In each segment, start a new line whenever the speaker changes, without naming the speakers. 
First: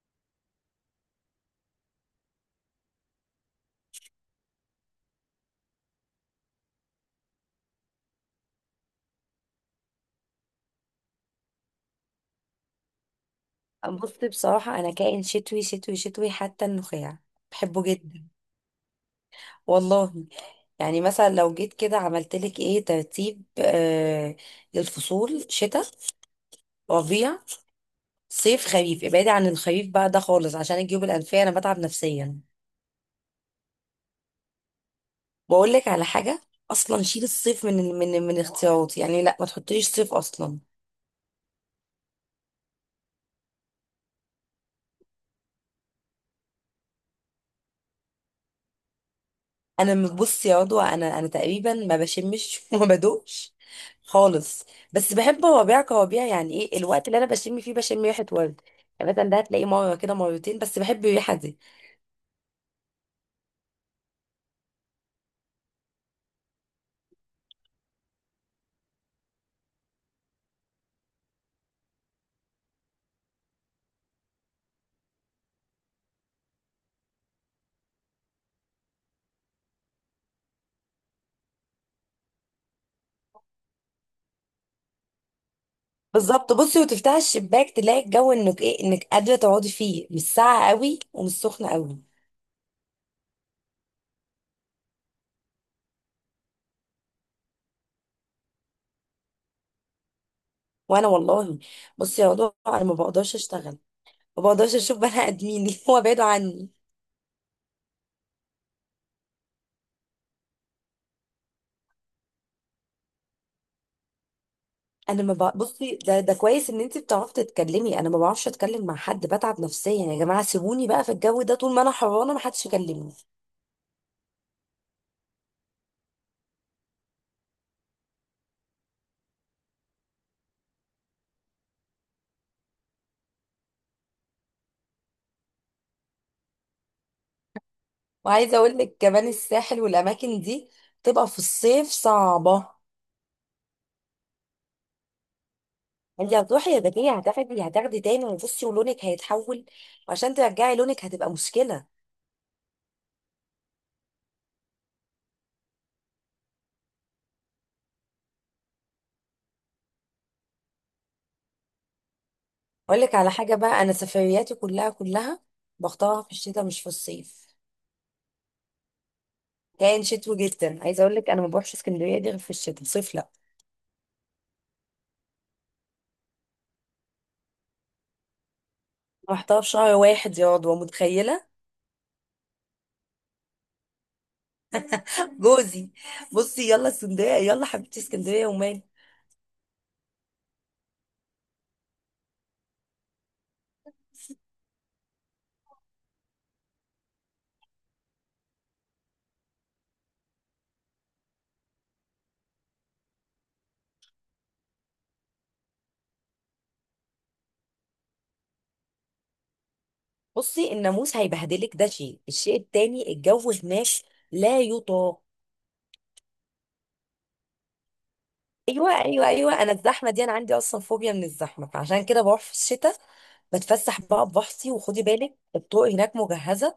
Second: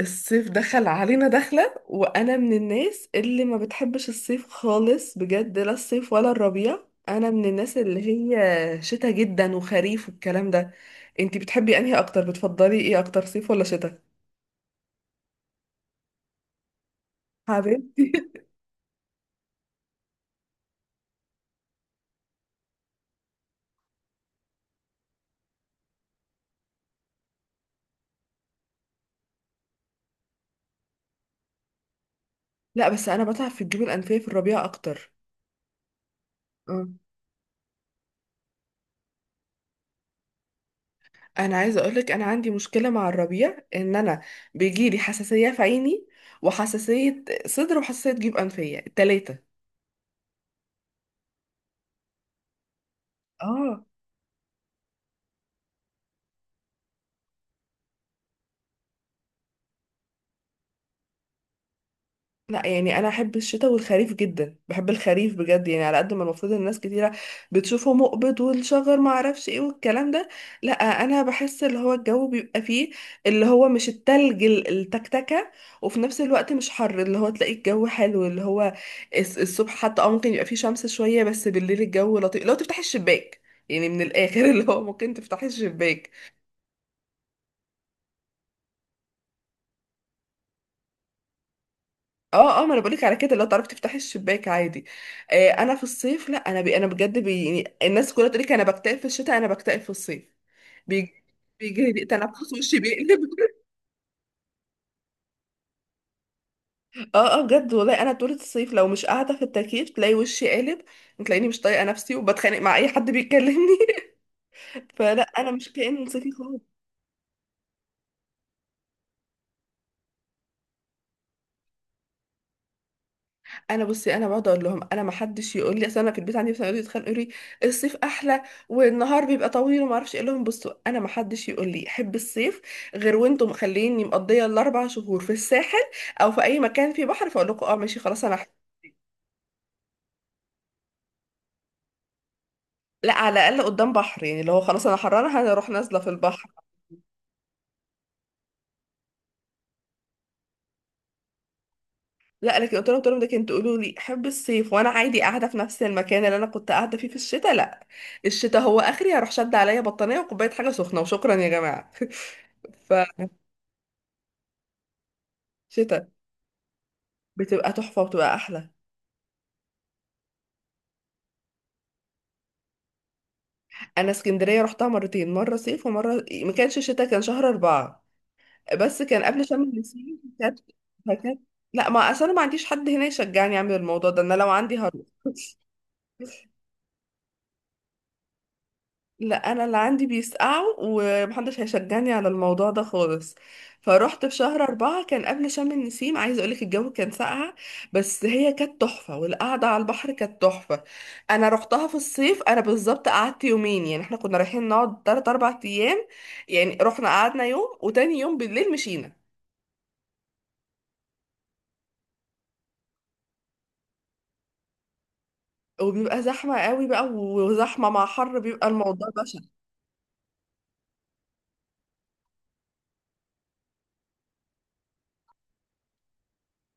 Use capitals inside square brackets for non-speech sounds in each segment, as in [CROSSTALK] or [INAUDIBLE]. الصيف دخل علينا دخلة وأنا من الناس اللي ما بتحبش الصيف خالص بجد. لا الصيف ولا الربيع، أنا من الناس اللي هي شتا جدا وخريف والكلام ده. انتي بتحبي أنهي أكتر؟ بتفضلي إيه أكتر، صيف ولا شتا؟
بص، بصراحة أنا كائن شتوي شتوي شتوي حتى النخاع. بحبه
حبيبتي.
جدا،
[LAUGHS]
والله. يعني مثلا لو جيت كده عملت لك إيه ترتيب للفصول: شتاء، ربيع، صيف، خريف. ابعدي عن الخريف بقى ده خالص، عشان الجيوب الأنفية أنا بتعب نفسيا.
لا بس أنا بتعب في الجيوب الأنفية في الربيع أكتر.
بقول لك على حاجة،
اه
أصلا شيل الصيف من اختياراتي، يعني لا، ما تحطليش صيف أصلا.
أنا عايزة أقولك، أنا عندي مشكلة مع الربيع إن أنا بيجيلي حساسية في عيني، وحساسية صدر، وحساسية جيوب أنفية، التلاتة.
بص يا عضوة، انا تقريبا ما بشمش [LAUGHS] وما بدوقش
اه.
خالص. بس بحب وبيع كوابيع، يعني ايه الوقت اللي انا بشم فيه، بشم ريحه ورد. يعني مثلا ده هتلاقيه مره كده، مرتين بس، بحب الريحه دي.
لا يعني انا احب الشتاء والخريف جدا، بحب الخريف بجد، يعني على قد ما المفروض الناس كتيره بتشوفه مقبض والشجر ما اعرفش ايه والكلام ده، لا. انا بحس اللي هو الجو بيبقى فيه، اللي هو مش التلج، التكتكه، وفي نفس الوقت مش حر، اللي هو تلاقي الجو حلو. اللي هو الصبح حتى ممكن يبقى فيه شمس شويه، بس بالليل الجو لطيف لو تفتحي الشباك. يعني من الاخر، [LAUGHS] اللي هو ممكن تفتحي الشباك.
بالظبط. بصي وتفتح الشباك تلاقي الجو انك ايه، انك قادره تقعدي فيه، مش ساقعه قوي ومش سخنه قوي.
اه اه، ما انا بقولك على كده، لو تعرفي تفتحي الشباك عادي. انا في الصيف لا، انا بجد بي، يعني الناس كلها تقولك انا بكتئب في الشتاء، انا بكتئب في الصيف.
وانا
بيجي
والله.
بيجي لي
بصي يا
تنفس
عضوة،
وشي
انا ما
بيقلب.
بقدرش
[LAUGHS]
اشتغل، ما بقدرش اشوف بني ادمين [LAUGHS] هو بعيد عني.
اه اه، بجد والله انا طول الصيف لو مش قاعده في التكييف تلاقي وشي قالب، تلاقيني مش طايقه نفسي وبتخانق مع اي حد بيكلمني. [LAUGHS] فلا
انا ما
انا
بع...
مش
بصي،
كائن
ده
صيفي
ده كويس
خالص.
ان انت بتعرفي تتكلمي، انا ما بعرفش اتكلم مع حد، بتعب نفسيا. يا جماعه، سيبوني بقى في الجو ده، طول ما انا حرانه ما حدش يكلمني.
انا بصي، انا بقعد اقول لهم انا، ما حدش يقول لي، اصل انا في البيت عندي مثلا يقعدوا يتخانقوا يقولوا لي الصيف احلى والنهار بيبقى طويل وما اعرفش إيه، اقول لهم بصوا انا ما حدش يقول لي احب الصيف غير وانتم مخليني مقضيه الاربع شهور في الساحل او في اي مكان فيه بحر، فاقول لكم اه ماشي خلاص.
وعايزه اقول لك كمان، الساحل والاماكن دي تبقى في الصيف صعبه.
لا على الاقل قدام بحر، يعني لو خلاص انا حرانه هروح نازله في
انت
البحر.
هتروحي يا بديه هتاخدي تاني، وبصي ولونك هيتحول، وعشان ترجعي لونك هتبقى مشكله.
لا لكن قلت لهم ده كنت تقولوا لي احب الصيف وانا عادي قاعده في نفس المكان اللي انا كنت قاعده فيه في الشتاء، لا. الشتاء هو اخري هروح شد عليا بطانيه وكوبايه حاجه سخنه وشكرا يا جماعه. [LAUGHS] ف
اقول لك على حاجه بقى، انا سفرياتي كلها كلها
شتاء
بختارها في الشتاء، مش في الصيف.
بتبقى تحفة وبتبقى أحلى.
كان شتوي جدا. عايزه اقول لك انا ما بروحش اسكندريه دي غير في الشتاء، صيف لا.
أنا اسكندرية رحتها مرتين، مرة صيف ومرة ما كانش شتاء، كان شهر أربعة بس كان قبل
رحتها
شم
في شهر
النسيم.
واحد يا
كانت
رضوى،
فكانت
متخيله؟
لا، ما أصل أنا ما عنديش حد هنا يشجعني أعمل الموضوع ده، أنا لو عندي هروح. [LAUGHS]
جوزي، بصي يلا اسكندريه، يلا حبيبتي، اسكندريه ومال.
لا انا اللي عندي بيسقعوا ومحدش هيشجعني على الموضوع ده خالص. فروحت في شهر أربعة كان قبل شم النسيم، عايزة أقولك الجو كان ساقعة بس هي كانت تحفة، والقعدة على البحر كانت تحفة. أنا روحتها في الصيف، أنا بالظبط قعدت يومين، يعني احنا كنا رايحين نقعد تلات أربع أيام، يعني رحنا قعدنا يوم وتاني يوم بالليل مشينا.
بصي، الناموس هيبهدلك، ده شيء. الشيء التاني، الجو هناك لا يطاق.
وبيبقى زحمة قوي بقى، وزحمة مع حر بيبقى
ايوه،
الموضوع
ايوه،
بشع.
ايوه، انا الزحمه دي انا عندي اصلا فوبيا من الزحمه، فعشان كده بروح في الشتاء، بتفسح بقى ببحثي. وخدي بالك الطرق هناك مجهزه،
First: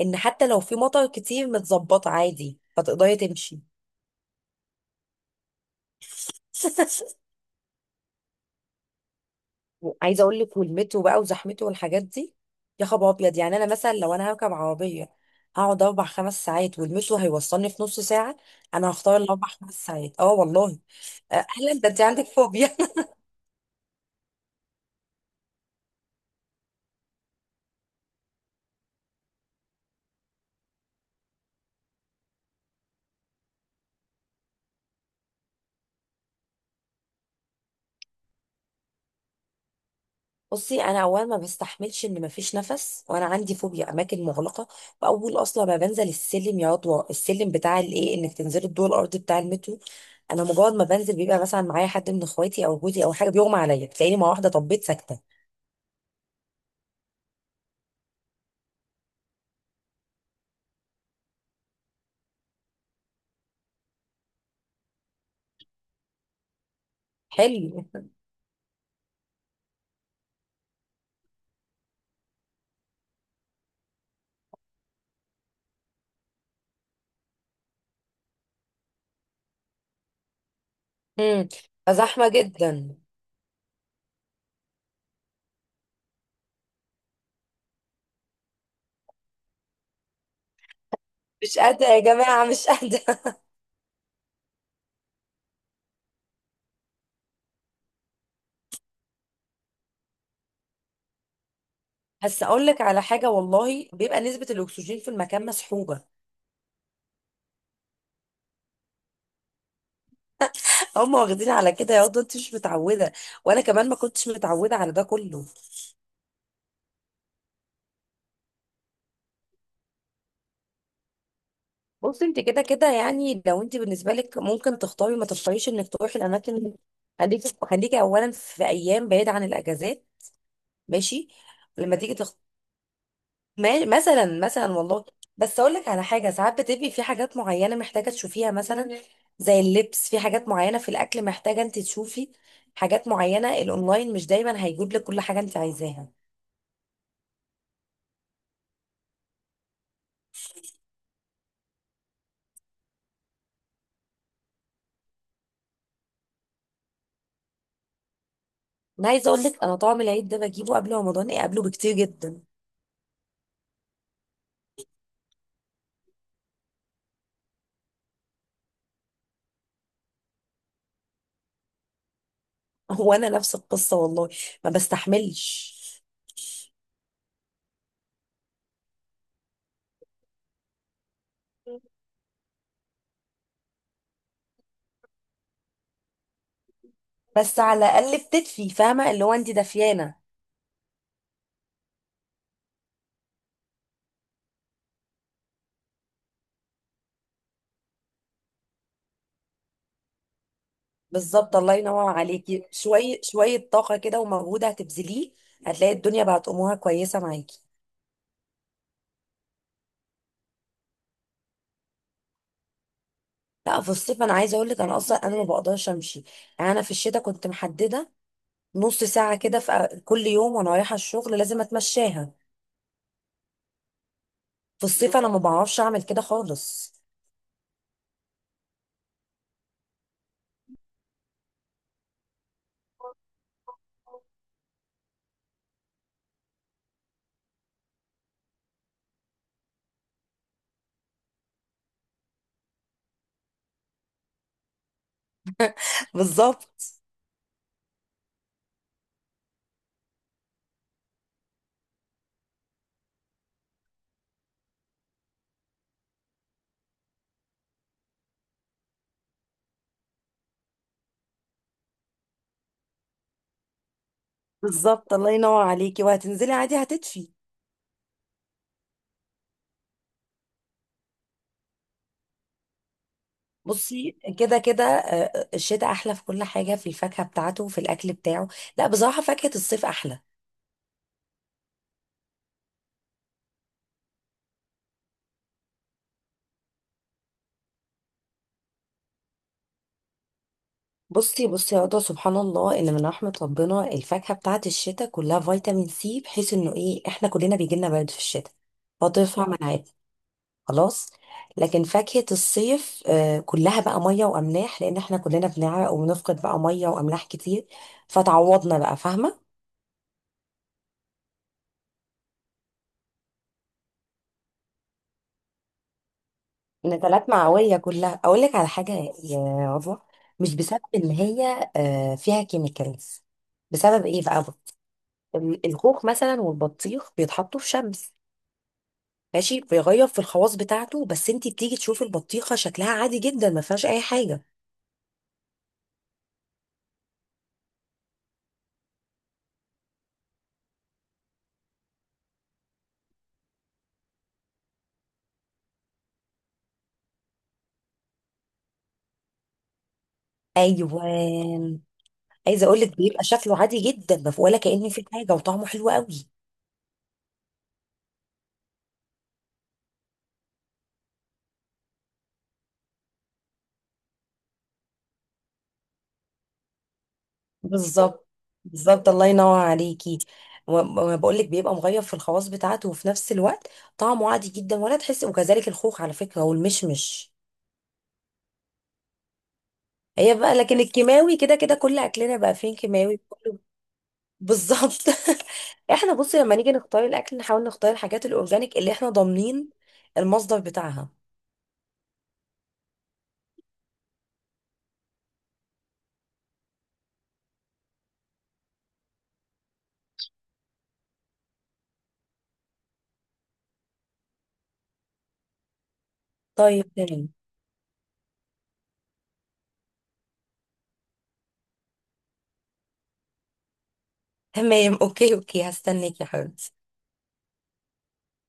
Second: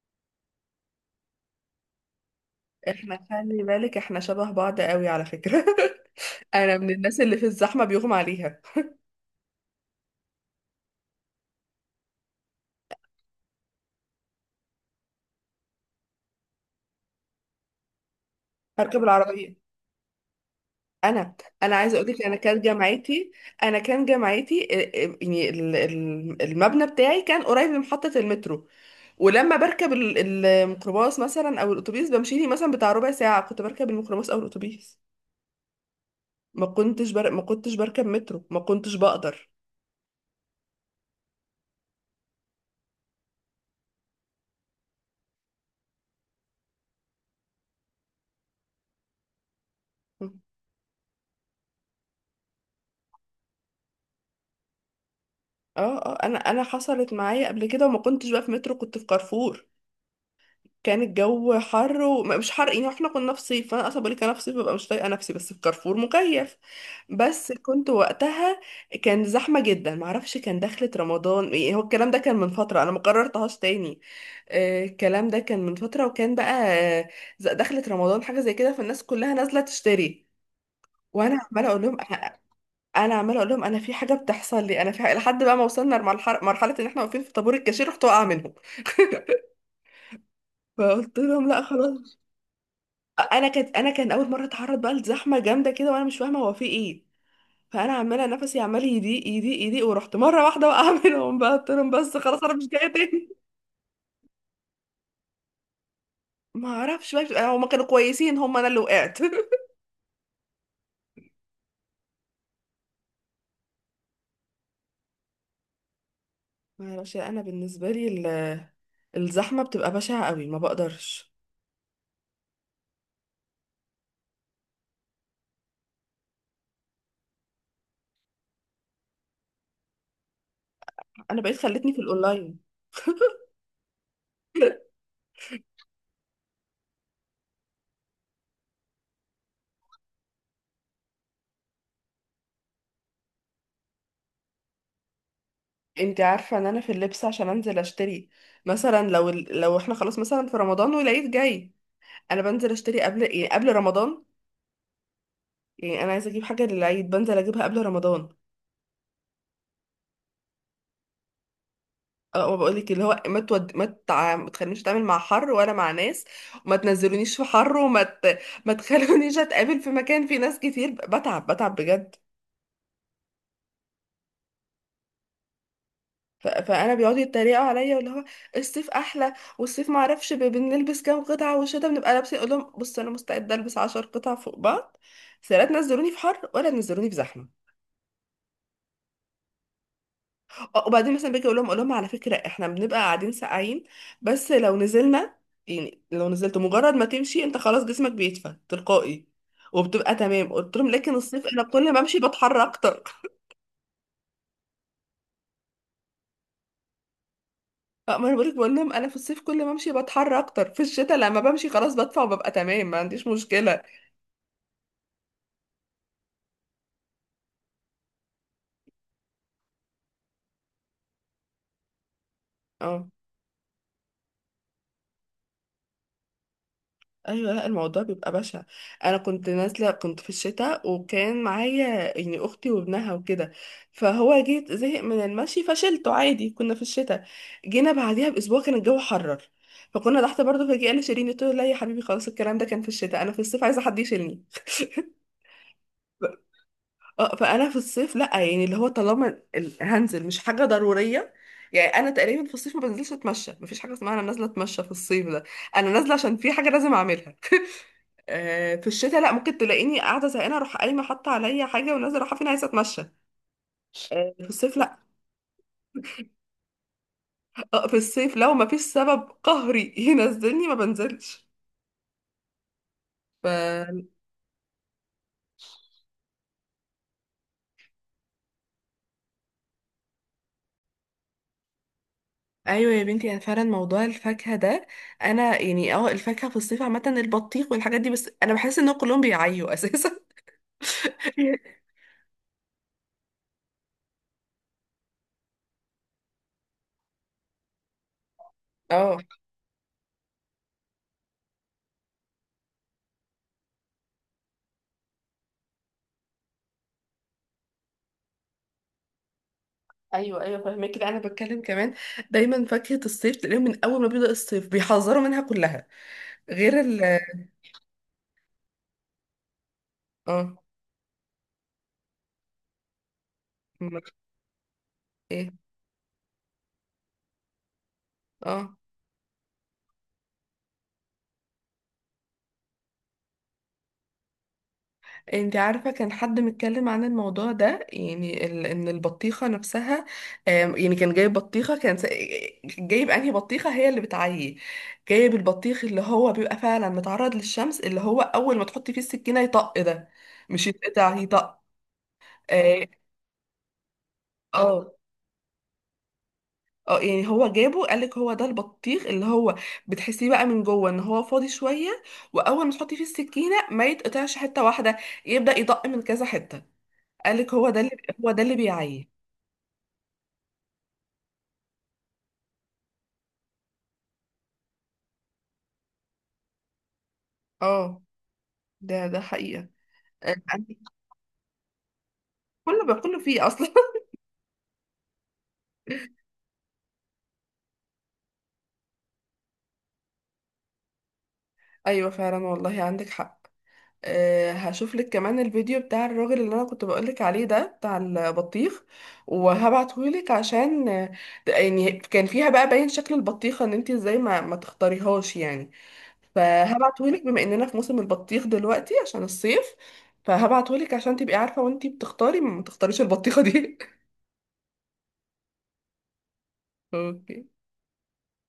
ان حتى لو في مطر كتير متظبطه عادي فتقدري
احنا
تمشي.
خلي بالك احنا شبه بعض قوي على فكرة. [LAUGHS] أنا من الناس
[LAUGHS]
اللي في الزحمة بيغمى عليها.
عايزه اقول لك، ولمته بقى وزحمته والحاجات دي، يا خبر ابيض! يعني انا مثلا لو انا هركب عربيه هقعد 4 5 ساعات، ولمته هيوصلني في نص ساعه، انا
هركب
هختار الاربع
العربية.
خمس ساعات اه والله.
انا
اهلا، ده
عايزه
انت
اقول لك،
عندك
انا كان
فوبيا.
جامعتي. يعني المبنى بتاعي كان قريب من محطه المترو، ولما بركب الميكروباص مثلا او الاتوبيس، بمشي لي مثلا بتاع ربع ساعه كنت بركب الميكروباص او الاتوبيس. ما كنتش بركب مترو، ما كنتش بقدر.
[LAUGHS] بصي، انا اولا ما بستحملش ان مفيش نفس، وانا عندي فوبيا اماكن مغلقه. واول اصلا ما بنزل السلم، يا عضوة السلم بتاع الايه، انك تنزلي الدور الارضي بتاع المترو، انا مجرد ما بنزل بيبقى مثلا معايا حد من اخواتي او جوزي او حاجه، بيغمى عليا، تلاقيني مره واحده طبيت ساكته.
اه اه، انا حصلت معايا قبل كده وما كنتش بقى في مترو، كنت في كارفور. كان الجو حر ومش حر، يعني احنا كنا في صيف، فانا اصلا بقولك انا في صيف ببقى مش طايقه نفسي، بس في كارفور مكيف بس
حلو.
كنت وقتها كان زحمه جدا. معرفش كان دخلة رمضان يعني، هو الكلام ده كان من فتره انا ما قررتهاش تاني. الكلام ده كان من فتره وكان بقى آه، دخلة رمضان حاجه زي كده، فالناس كلها نازله تشتري، وانا
امم
عماله اقول لهم
فزحمة
انا
جدا.
أنا عماله اقول لهم انا في حاجه بتحصل لي، انا في حاجة، لحد بقى ما وصلنا مرحله ان احنا واقفين في طابور الكاشير رحت واقعه منهم. [LAUGHS] فقلت لهم
مش
لا
قادرة يا
خلاص.
جماعة، مش قادرة.
انا كان اول مره اتعرض بقى لزحمه جامده كده وانا مش فاهمه هو في ايه، فانا عماله نفسي عمال يضيق يضيق يضيق ورحت مره واحده وقع منهم. [LAUGHS] بقى قلت لهم بس
[LAUGHS]
خلاص
بس
انا
اقول
مش
لك
جايه
على
تاني.
حاجة، والله بيبقى نسبة الاكسجين في المكان مسحوبة.
ما اعرفش بقى، هما كانوا كويسين، هما انا اللي وقعت. [LAUGHS]
هم واخدين على كده، يا واد انت مش متعودة، وانا كمان ما كنتش متعودة على ده كله.
ما اعرفش انا بالنسبه لي الزحمه بتبقى بشعه قوي، ما بقدرش.
بصي، انت كده كده، يعني لو انت بالنسبة لك ممكن تختاري ما تختاريش انك تروحي الاماكن، خليكي خليكي اولا في ايام بعيدة عن الاجازات، ماشي.
انا بقيت خلتني
لما
في
تيجي،
الاونلاين.
مثلا والله، بس اقول لك على حاجه، ساعات بتبقي في حاجات معينه محتاجه تشوفيها، مثلا زي اللبس في حاجات معينه، في الاكل محتاجه انت تشوفي حاجات معينه، الاونلاين مش دايما هيجيب لك كل حاجه انت عايزاها.
انت عارفه ان انا في اللبس عشان انزل اشتري، مثلا لو لو احنا خلاص مثلا في رمضان والعيد جاي، انا بنزل اشتري قبل ايه، قبل رمضان. يعني انا عايزه اجيب حاجه للعيد بنزل اجيبها قبل رمضان.
انا عايزه اقول لك، انا طعم العيد ده بجيبه قبل رمضان، ايه قبله بكتير جدا.
اه ما بقولك اللي هو ما تود... ما, تع... ما تخلينيش اتعامل مع حر ولا مع ناس، وما تنزلونيش في حر، ما تخلونيش اتقابل في مكان فيه ناس كتير، بتعب بجد.
[LAUGHS] هو انا نفس القصه، والله ما بستحملش.
فانا بيقعدوا يتريقوا عليا واللي هو الصيف احلى والصيف ما اعرفش بنلبس كام قطعه والشتا بنبقى لابسين، اقول لهم بص انا مستعده البس 10 قطع فوق بعض، بس لا تنزلوني في حر ولا تنزلوني في زحمه.
بس على الاقل بتدفي، فاهمه، اللي هو انت دافيانه.
اه وبعدين مثلا باجي اقول لهم على فكره احنا بنبقى قاعدين ساقعين، بس لو نزلنا، يعني لو نزلت، مجرد ما تمشي انت خلاص جسمك بيدفى تلقائي وبتبقى تمام، قلت لهم لكن الصيف
بالظبط،
انا
الله
كل ما
ينور
امشي بتحر
عليكي.
اكتر.
شويه
[LAUGHS]
شويه طاقه كده ومجهود هتبذليه، هتلاقي الدنيا بقت امورها كويسه معاكي.
اه ما انا بقولك، بقول لهم انا في الصيف كل ما امشي بتحر اكتر، في الشتاء لما بمشي خلاص بدفى وببقى تمام ما عنديش مشكله.
لا، في الصيف انا عايزه اقول لك، انا اصلا انا ما بقدرش امشي. يعني انا في الشتاء كنت محدده نص ساعه كده في كل يوم، وانا رايحه الشغل لازم اتمشاها.
اه،
في الصيف انا ما بعرفش اعمل كده خالص.
ايوه لا الموضوع بيبقى بشع. انا كنت نازله كنت في الشتاء وكان معايا، يعني اختي وابنها وكده، فهو جيت زهق من المشي فشلته عادي كنا في الشتاء. جينا بعديها باسبوع كان الجو حرر، فكنا تحت برضه فجأة قال لي شيليني، قلت له لا يا حبيبي خلاص، الكلام ده كان في الشتاء، انا في الصيف عايزه حد يشيلني.
[LAUGHS]
ف-
بالظبط،
اه، فانا في الصيف لا، يعني اللي هو طالما هنزل مش حاجه ضروريه، يعني انا تقريبا في الصيف ما بنزلش اتمشى، مفيش حاجه اسمها انا نازله اتمشى في الصيف ده، انا نازله عشان في حاجه لازم اعملها. آه، في الشتاء لا، ممكن تلاقيني قاعده زهقانه اروح قايمه حاطه عليا حاجه ونازله رايحه فين، عايزه اتمشى. آه، في الصيف لا.
بالظبط، الله ينور عليكي. وهتنزلي عادي هتدفي.
آه، في الصيف لو ما فيش سبب قهري [LAUGHS] ينزلني ما بنزلش. ف
بصي، كده كده الشتاء احلى في كل حاجه، في الفاكهه بتاعته وفي الاكل بتاعه. لا بصراحه، فاكهه الصيف احلى.
ايوه يا بنتي، انا فعلا موضوع الفاكهه ده، انا يعني اه الفاكهه في الصيف عامه البطيخ والحاجات دي، بس انا بحس ان كلهم بيعيوا اساسا.
بصي
[LAUGHS]
بصي يا هدى، سبحان الله، ان من رحمة ربنا الفاكهة بتاعت الشتاء كلها فيتامين سي، بحيث انه ايه احنا كلنا بيجيلنا برد في الشتاء
اه
فطرفها مناعات، خلاص. لكن فاكهة الصيف كلها بقى مية واملاح، لان احنا كلنا بنعرق وبنفقد بقى مية واملاح كتير، فتعوضنا بقى، فاهمة.
ايوه ايوه فاهمه كده، انا بتكلم كمان دايما فاكهه الصيف تلاقيهم من اول ما بيبدا الصيف بيحذروا منها كلها غير ال.
نزلات معوية كلها. اقول لك على حاجة يا عضوة، مش
اه
بسبب ان هي فيها كيميكالز،
م-
بسبب ايه بقى؟
ايه.
الخوخ مثلا والبطيخ بيتحطوا في شمس،
اه.
ماشي، بيغير في الخواص بتاعته، بس انت بتيجي تشوفي البطيخه شكلها عادي جدا ما فيهاش اي حاجه.
انت عارفة كان حد متكلم عن الموضوع ده، يعني ان البطيخة نفسها، يعني كان جايب بطيخة، جايب انهي بطيخة هي اللي بتعيي، جايب البطيخ اللي هو بيبقى فعلا متعرض للشمس، اللي هو اول ما تحطي فيه السكينة يطق ده، مش يتقطع يطق.
ايوان، عايزه اقول
اه
لك بيبقى شكله عادي جدا، ما في- ولا كأن
اه.
في حاجه، وطعمه حلو قوي.
آه، يعني هو جابه قالك هو ده البطيخ اللي هو بتحسيه بقى من جوه ان هو فاضي شوية، واول ما تحطي فيه السكينة ما يتقطعش حتة واحدة، يبدأ يطق من كذا حتة، قالك هو ده اللي
بالظبط،
هو ده اللي بيعيي.
بالظبط، الله ينور عليكي. بقول لك بيبقى مغير في الخواص بتاعته، وفي نفس الوقت طعمه عادي جدا ولا تحس، وكذلك الخوخ على فكره، والمشمش
اه ده حقيقة.
هي
آه، [LAUGHS]
بقى.
عندي
لكن الكيماوي كده كده، كل اكلنا بقى فين
كله باكله
كيماوي.
فيه اصلا.
بالظبط. [LAUGHS] احنا بصي، لما نيجي نختار الاكل نحاول نختار الحاجات الاورجانيك اللي احنا ضامنين المصدر بتاعها.
[LAUGHS] ايوه فعلا والله عندك حق. أه هشوف لك كمان الفيديو بتاع الراجل اللي انا كنت بقولك عليه ده بتاع البطيخ وهبعته لك عشان آه، يعني كان فيها بقى باين شكل البطيخة ان انت ازاي ما تختاريهاش يعني،
طيب،
فهبعته لك
تمام،
بما اننا في موسم البطيخ دلوقتي عشان الصيف، فهبعته لك عشان تبقي عارفة وانت بتختاري ما تختاريش البطيخة دي.
تمام. اوكي، اوكي، هستناك يا حبيبتي.
[LAUGHS] اوكي.